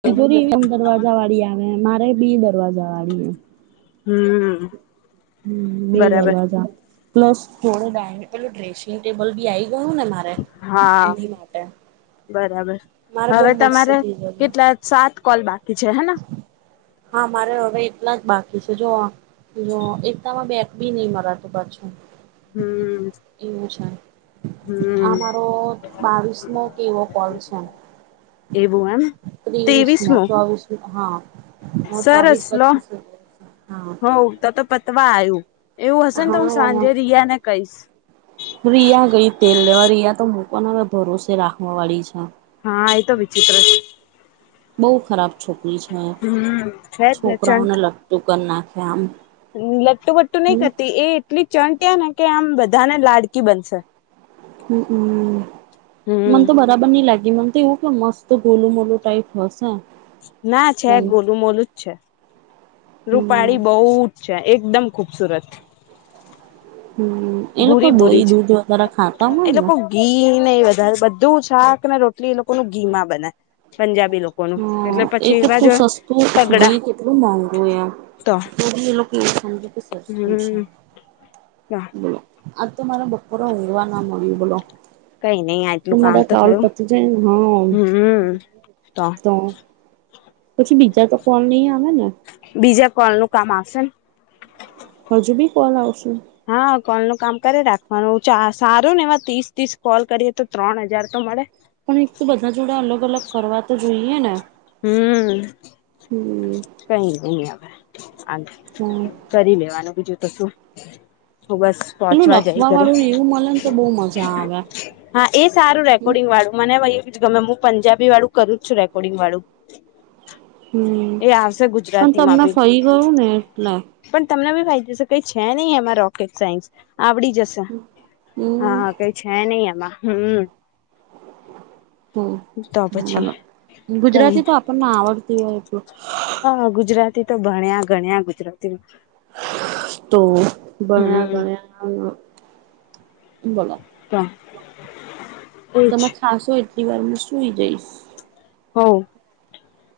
તીજોરી એવી એમ દરવાજા વાળી આવે મારે બી દરવાજા વાળી હમ્મ. હમ, બે દરવાજા, પ્લસ થોડે બેન્ડ પેલું ડ્રેસિંગ ટેબલ બી આઈ ગયું ને મારે હા એની માટે. બરાબર મારે બહુ હવે મસ્ત તમારે તિજોરી કેટલા સાત કોલ બાકી છે હેના. હા મારે હવે એટલા જ બાકી છે જો જો એકતામાં બે બી નહી મરાતુ પાછું હમ એવું છે. હમ આમારો બાવીસમો કે એવો કોલ છે. એવું એમ ત્રેવીસમો, ચોવીસમો હા. હા સરસ ચોવીસ લો. પચીસ હા હવ તો તો પતવા આયુ. હન, રિયા ગઈ તેલ લેવા. રિયા તો એનામાં ભરોસે રાખવાવાળી છે. હા, એ તો વિચિત્ર બઉ ખરાબ છોકરી છે. હમ છે જ ને ચંટ છોકરાઓને લગતું કર નાખે આમ. લટ્ટુ બટ્ટુ નઈ હમ કરતી, એ એટલી ચંટ હેને કે આમ બધાને લાડકી બનશે. હમમ, હમ મને તો બરાબર ની લાગ મન તો એવું કે મસ્ત ગોલું-મોલુ ટાઈપ હશે. ના છે. પણ ગોલું-મોલું જ છે. હમ રૂપાળી બઉ જ છે, એકદમ ખુબસુરત. હમ એ લોકો દહી ભૂરી-ભૂરી છ. દૂધ વધારે ખાતા હોય એ ને લોકો ગી ને એ વધારે બધું શાકને રોટલી એ લોકોનું ઘીમા બને. પંજાબી લોકોનું એટલે હમ, એ પછી એવા જ કેટલું હોય સસ્તું, તગડા ઘી કેટલું મોઘું એમ. તો તોબી એ લોકો એવું સમજે કે સસ્તું છે હમ એમ. [unintelligible] બોલો. આજ તો મારા બપોરે ઊંઘવા ના મળ્યું બોલો. કઈ નઈ તો આટલું કામ મારા કાલ થયું પતિ જાયન. હન. હમ તો. પછી બીજા તો કોલ નઈ આવે ને. બીજા કોલ નું કામ આવશે ને હજુ બી કોલ આવશે હા, કોલનો કામ કરે રાખવાનું. ચા સારું ન એવા ત્રીસ-ત્રીસ કોલ કરીએ, તો ત્રણ હજાર તો મળે. પણ એક તો બધા જોડે અલગ-અલગ કરવા તો જોઈએ ને. હમ, હમ કઈ નઈ અવે. શાંતિ. કરી લેવાનું બીજું તો શું. તો બસ પેલું પોંચવા જ આઈ લખવા ઘરે. વાળું એવું મળે ને તો બહુ મજા આવે હા એ સારું રેકોર્ડિંગ વાળું મને. ગમે હું પંજાબી વાળું કરું જ છું રેકોર્ડિંગ વાળું. હમ એ આવશે પણ ગુજરાતી માં તમને બી ફઈ ગયું ને એટલે. પણ તમને બી ફાઈશે કઈ છે નહી એમાં રોકેટ સાયન્સ. આવડી જશે હમ હા કઈ છે નઈ એમાં હમ. તો હમ પછી બોલો કઈ ગુજરાતી તો આપણને આવડતી હોય એટલું. હા ગુજરાતી તો ભણ્યા ગણ્યા ગુજરાતીમાં તો ભણ્યા હમ ગણ્યા બોલો તો એજ તમારે ખાસ હોય. થોડી વારમાં શુંઈ જઇસ. હો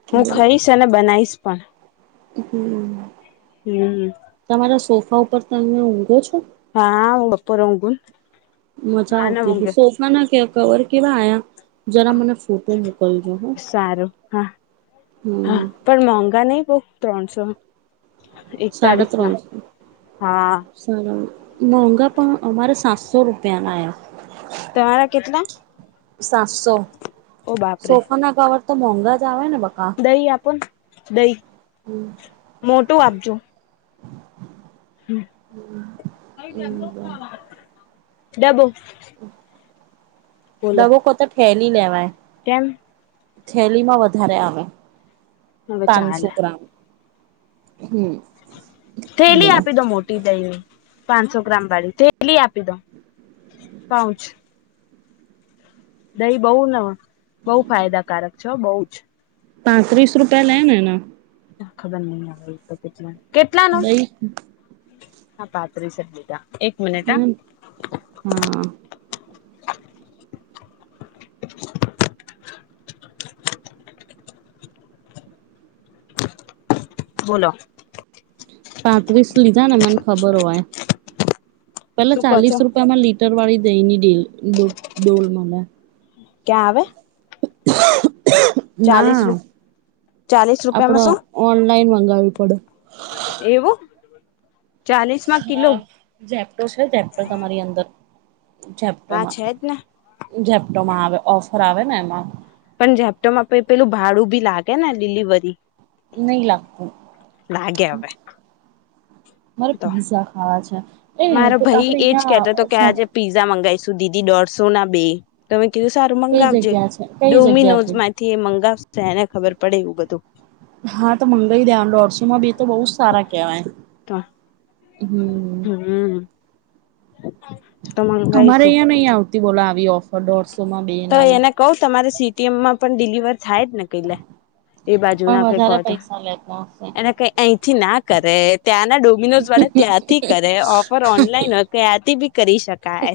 હું ખાઈશ અને બનાઈશ પણ. હમ. હમ. ખ તો ઉપર તમને ઊંઘો છો? હા હું ઉપર ઊંઘુન. મજા આવતી હશે સોફા ના કે કવર કેવા આયા? જરા મને ફોટો મોકલજો હો. સારું હા હા પણ મોંઘા નહી બહું ત્રણસો. સાડા એકતાળીસ ના ત્રણસો હા સાડા મોંઘા પણ અમારે સાતસો. સો રૂપિયાન આયા. તમારા કેટલા સાતસો. ઓ બાપરે સોફાના કવર તો મોંઘા જ આવે ને. બકા દહી આપો દહી મોટું આપજો. [inaudible] હમ હમ. ડબો. દબો કો તો ઠેલી લેવાય. તેમ. થેલીમાં વધારે આવે હવે પાનસો ચાલે ગ્રામ. હમ થેલી બોલો આપી દો મોટી દઈ પાંચસો ગ્રામ વાળી થે થેલી આપી દો પાઉચ. દહી બહુ ન બહુ ફાયદાકારક છે બહુ જ. પાંત્રીસ રૂપિયા લેનએના ખબર નહી આવે તો પજ નઈ. હા પાત્ર શદીતાા. હમ હા. બોલો. પાંત્રીસ લીધા ને મને ખબર હોય. પેલા શું કહો છો ચાલીસ રૂપિયામાં લીટર વાળી દહીંની ડેલ ડોલ ડોલ મલે. ક્યાં આવે. ચાલીસ ના. રૂપ ચાલીસ આપડ રૂપિયામાં શું ઓનલાઈન મંગાવી પડ. એવું ચાલીસમાં કિલો હા ઝેપટો છે ઝેપ્ટો તમારી અંદર. હા ઝપ્ટોમાં છે જ ને ઝેપ્ટોમાં આવે ઓફર આવે ને એમાં. પણ ઝેપટામાં પહી પેલું ભાડું ભી લાગે ને ડિલિવરી. નહી લાગતું. લાગે હવે મારે તો પીઝા ખાવા છે. એ મારો આપડે ભઈ એજ કેતો તો કે અહિયાં આજે પીઝા મંગાઈસુ દીદી દોઢસો ના બે તમે કીધું સારું કઈ મંગાવજે જગ્યા છે કઈ ડોમિનોઝ જગ્યાથી માંથી એ મંગાવશે એને ખબર પડે એવું બધું. હા તો મંગાઈ દે દોઢસોમાં બે તો બહુ સારા કેવાય. તો હમ. હમ તો અમારે મંગાઈશું અહં નહી આવતી બોલા આવી ઓફ. તો એને કઉ તમારે સીટીએમમાં પણ ડિલિવર. થાય જ ને ક લ એ બાજુ પણ ના ક ક વધારે તો. પૈસા લેતા હશે. એને ક અહીંથી ના કરે ત્યાંના ડોમિનોઝ વાળા ત્યાંથી કરે ઓફર ઓનલાઈન. કે આથી બી કરી શકાય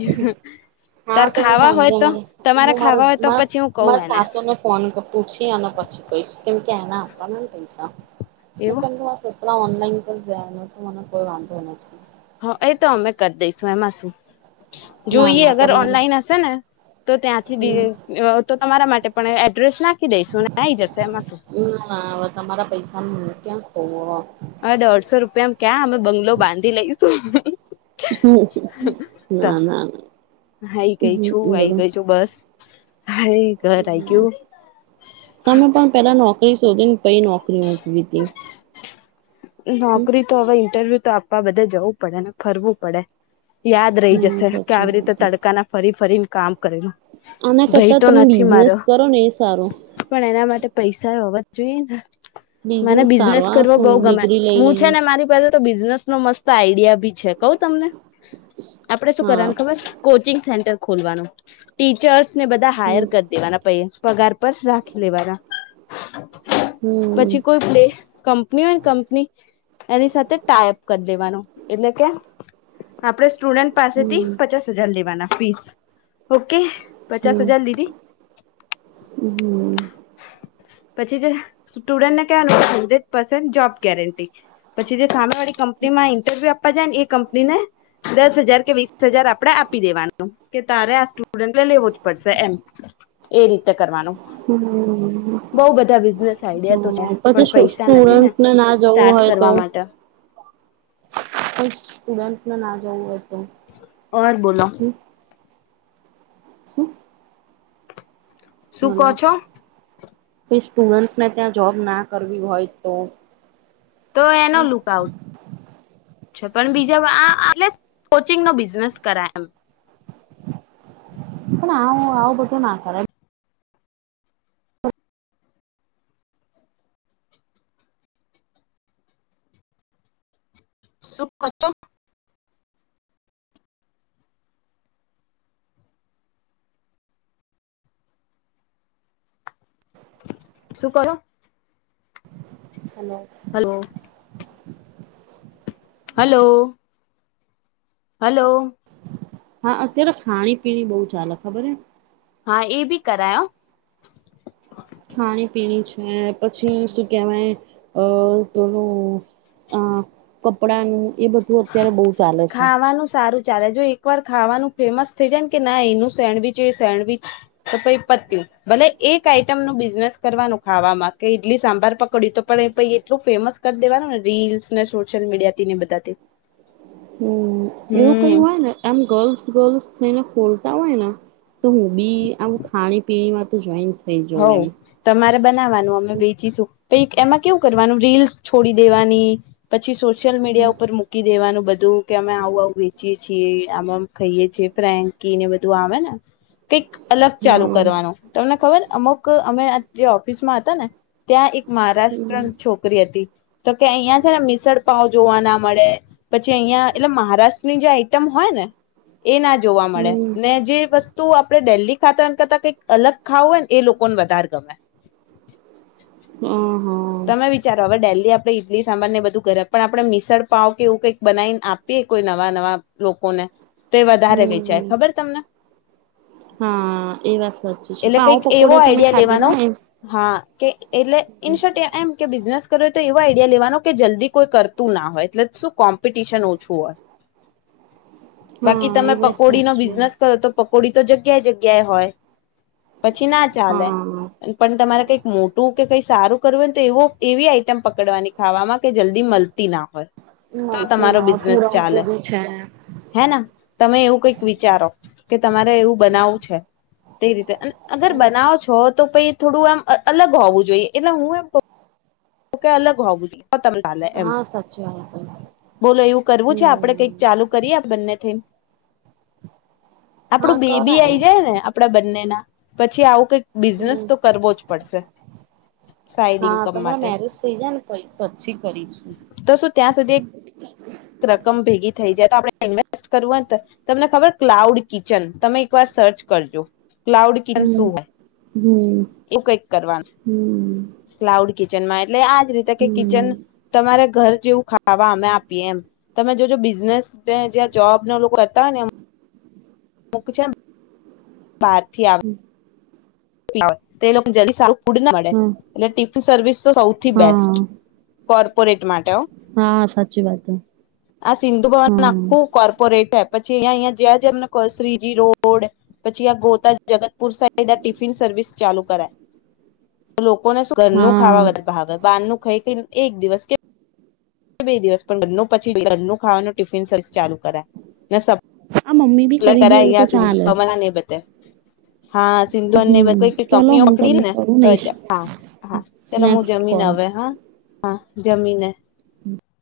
તાર હા તો હું ખાવા સાંજે હોય. તો તમારે હું મારા ખાવા હોય તો પછી હું કઉ મારા એને સાસુને ફોન પૂછી અને પછી કહીશ. કેમ કે આના આપને પૈસાો. એવું એ ઓન વાંધો. હ એ તો અમે કરી દઈશું એમાં શું ના જોઈએ ના અગર તમારે ઓનલાઈન હશે ને. તો ત્યાંથી બ હમ તો તમારા માટે પણ એડ્રેસ નાખી દઈશું અને આ આવી જશે એમાં શું. વે તમારા પૈસા. ઓ. હ દોઢસો રૂપિયામાં ક્યાં અમે બંગલો બાંધી લઈશું. તો ના ના ના આઈ ગઈ છું હ આઈ બરો. ગઈ છું બસ હા ઘર આઈ ગયું તમે પણ પેલા નો. નોકરી શોધીને પ નોકરી મૂકવી હતી. નોકરી તો હવે ઇન્ટરવ્યુ તો આપવા બધે જવું પડે ને ફરવું પડે. યાદ રહી ના જશે કે સાચી આવી રીતે વાત તડકા ના ફરી ફરીને કામ. આના ભાઈ કરતા તો તમે નથી બિઝનેસ મારો કરો ને એ સારો પણ એના માટે પૈસા. જોઈ મને બિઝનેસ સારો આ કર બઉ શું ગમે. ડિગ્રી લઈ હું છે લઈને ને મારી પાસે તો બિઝનેસ નો મસ્ત આઈડિયા ભી છે કઉ તમને. આપડે શું હા કરવાનું ખબર કોચિંગ સેન્ટર ખોલવાનું ટીચર્સ. ને બધા હાયર હમ કરી દેવાના પ પગાર પર રાખી લેવાના. હમ પછી કોઈ પ્લે કંપની હોય ને કંપની. એની સાથે ટાયપ કરી દેવાનો એટલે કે આપણેે. સ્ટુડન્ટ પાસેથી હમ પચાસ હજાર લેવાના ફીસ ઓકે. પચાસ હમ હજાર લીધી હમ. પછી જે સ્ટુડન્ટને કહેવાનું હંડ્રેડ પર્સેન્ટ જોબ ગેરંટી પછી જે. સાામે વાળી કંપનીમાં ઇન્ટરવ્યુ આપવા જાય ને એ કંપની ને. દસ હજાર કે વીસ હજાર આપડે આપી દેવાનું કે તારે આ સ્ટુડન્ટ લ લેવો જ પડશે એમ. એ રીતે કરવાનું. હમ બહુ બધા બિઝનેસ આઈડિયા તો હમ છે પણ પછી પૈસા નથી ને સ્ટુડન્ટને ના. જવું સ્ટાર્ટ હોય તો કરવા માટે કોઈ સ્ટુડન્ટને ના જવું હોય. તો ઑર બોલો. શું. શું કહ છો. કે સ્ટુડન્ટને ત્યાં જોબ ના કરવી હોય તો. તો એનો લુક આઉટ છે પણ બીજા આ. કોચિંગ ન બિઝનેસ કરાય એમ. પણ આવું આવું બધું ના કર. સુખખચો. શું કરો. હલો. Hello hello. હલો. હા અત્યારે ખાણી પીણી બહુ ચાલે ખબર હ. હા એ બી કરાયો. હ પછી શું કેહેવાય અ તોોનું. અ કપડાનું એ બધું અત્યારે બહુ ચાલે છે. ખાવાનું સારું ચાલે જો એક વાર ખાવાનું ફેમસ થઇ જને કે ના એનું સેન્ડવિચ એ સેન્ડવિચ તો પછ પતયુ. ભલે એક આઈટમ નું બિઝનેસ કરવાનું ખાવામાં કે ઈડલી સાંભાર પકડ્યું તો પણ એટલું ફેમસ. મસ્ત કરી દેવાનું ને રીલ્સ ને સોશિયલ મીડિયા ને બધા. હમ્મ એવું કયું હોય ને એમ ગર્લ્સ ગર્લ્સ. થને ખોલતા હોય ને તો હું બી આવું ખાણી પીણી માં તો જોઈ. હ તમારે બનાવાનું અમે બેેચીશું પ એમાં કેવું કરવાનું રીલ્સ છોડી દેવાની પછી સોશિયલ મીડિયા ઉપર મૂકી દેવાનું. બધું કે અમે આવું આવું વેચીએ છીએ આમાં ખાઈએ છીએ ફ્રેન્કી ને બધું આવે ને. કઈક અલગ ચાલુ હા કરવાનું તમને ખબર અમુક અમે જે ઓફિસમાં હતા ને. ત્યાં એક હમ મહારાષ્ટ્રન છોકરી હતી. તો કે અહિયાં છે ને મીસળપાવ જોવા ના મળે પછી અહિયાં એટલે મહારાષ્ટ્રની જે આઈટમ હોય ને. [unintelligible] એ ના જોવા મળે હમ ને જે વસ્તુ આપડણે ડેલી ખાતા હોય એમ કરતા કંઈક અલગ ખાવું હોય ને. એ લોકોને વધારે ગમે હ હા તમે વિચારો હવે ડેલી. ઈડલી સાંભર ને બધું ઘરે પણ આપણે મિશળ પાવ કે એવું કઈક બનાવીને આપીએ કોઈ નવા નવા લોકોને. તો એ વધારે હમ વેચાય ખબર તમને. હા એ વાત સાચી છે પણ એટલે કંઈક આવું એવો આઈડિયા લેવાનો હા એટલે ઇનશોર્ટ એ એમ કે બિઝનેસ કર હોય તો એવો આડિયા લેવાનો કે જલ્દી કોઈ કરતું ના હોય એટલે શું કોમ્પિટિશન ઓછું હોય. [inaudible] બાકી હા તમે એ વાત પકોડી નો સાચી બિઝનેસ કરો તો પકોડી તો જગ્યાએ જગ્યાએ હોય. પછી ના ચાલે હા પણ તમારે કઈક મોટું. કે કઈ સારું કરવું હોને તો એવ એવી આઈટમ પકડવાની ખાવામાં કે જલ્દી મળતી ના હોય. તો મળતી તમારો ના બિઝનેસ ચાલે પૂરણપૂરી છે હેના તમે એવું કઈક વિચારો. કે તમારે એવું બનાવું છે તે રીતે અગર બનાવો છો. તો પછ થોડું આમ અલગ હોવું જોઈએ એટલે હું એમ કહું તો ક અલગ હો બુ. હા સાછે. બોલો એવું કરવું છે આપડે કઈક ચાલુ કરીએ બંને થયન હા આપડું બેબી કરાય આઈ જાય ને આપડા બંને ના પછી આવું. કઈક બિઝનેસ હમ તો કરવો જ પડશે સાઈડ ઇન્કમ માટે. થય જાને પછી કરીશું. તો શું ત્યાં સુધી આપડ ઇન્વેસ્ટ કરવું હોય તો તમને ખબર ક્લાઉડ કિચન તમે એક વાર સર્ચ કરજો. ક્લાઉડ કિચન હમ શું હોય હમ એવું કઈક કરવાનું હમ ક્લાઉડ કી કિચનમાં એટલે આજ રીતે કે કિચન હમ તમારે ઘર. જેવું ખાવા અમે આપીએ એમ તમે જોજ બિઝનેસ જ્યાં જોબ ના લોકો કરતા હોય ને. લોક છે બાર થી આવે. [unintelligible] ફ પડે હા એટલે ટિફિન સર્વિસ તો સૌથી બેસ્ટ હા કોર્પોરેટ માટે. હા સાચી વાત હ આ સિંધુ ભવન હા આખું કોર્પોરેટ. પછી અહયા અહંયા જ્યાં જ્યાં cross G road Shriji road પછી આ Gota Jagatpur side. Tiffin service service ચાલુ કરાય તો લોકોને ઘરનું હા ખાવા બહાર ન ખાઈ. એક દિવસ કે બે દિવસ પણ ઘરનું પછી ઘરનું ખાવાનું ટિફિન સર્વિસ ચાલુ કરાય. આ મમ્મી બી કરી દે એવું તો ચાલે [unintelligible] હા સિંધુન હમ નેધઈ ચલો કંપની હું પકડી તમને ને કરું તો નેક્સ્ટ હા હા હ નેક્સ્ટ જમીન કોલ હવે હા હા જમીને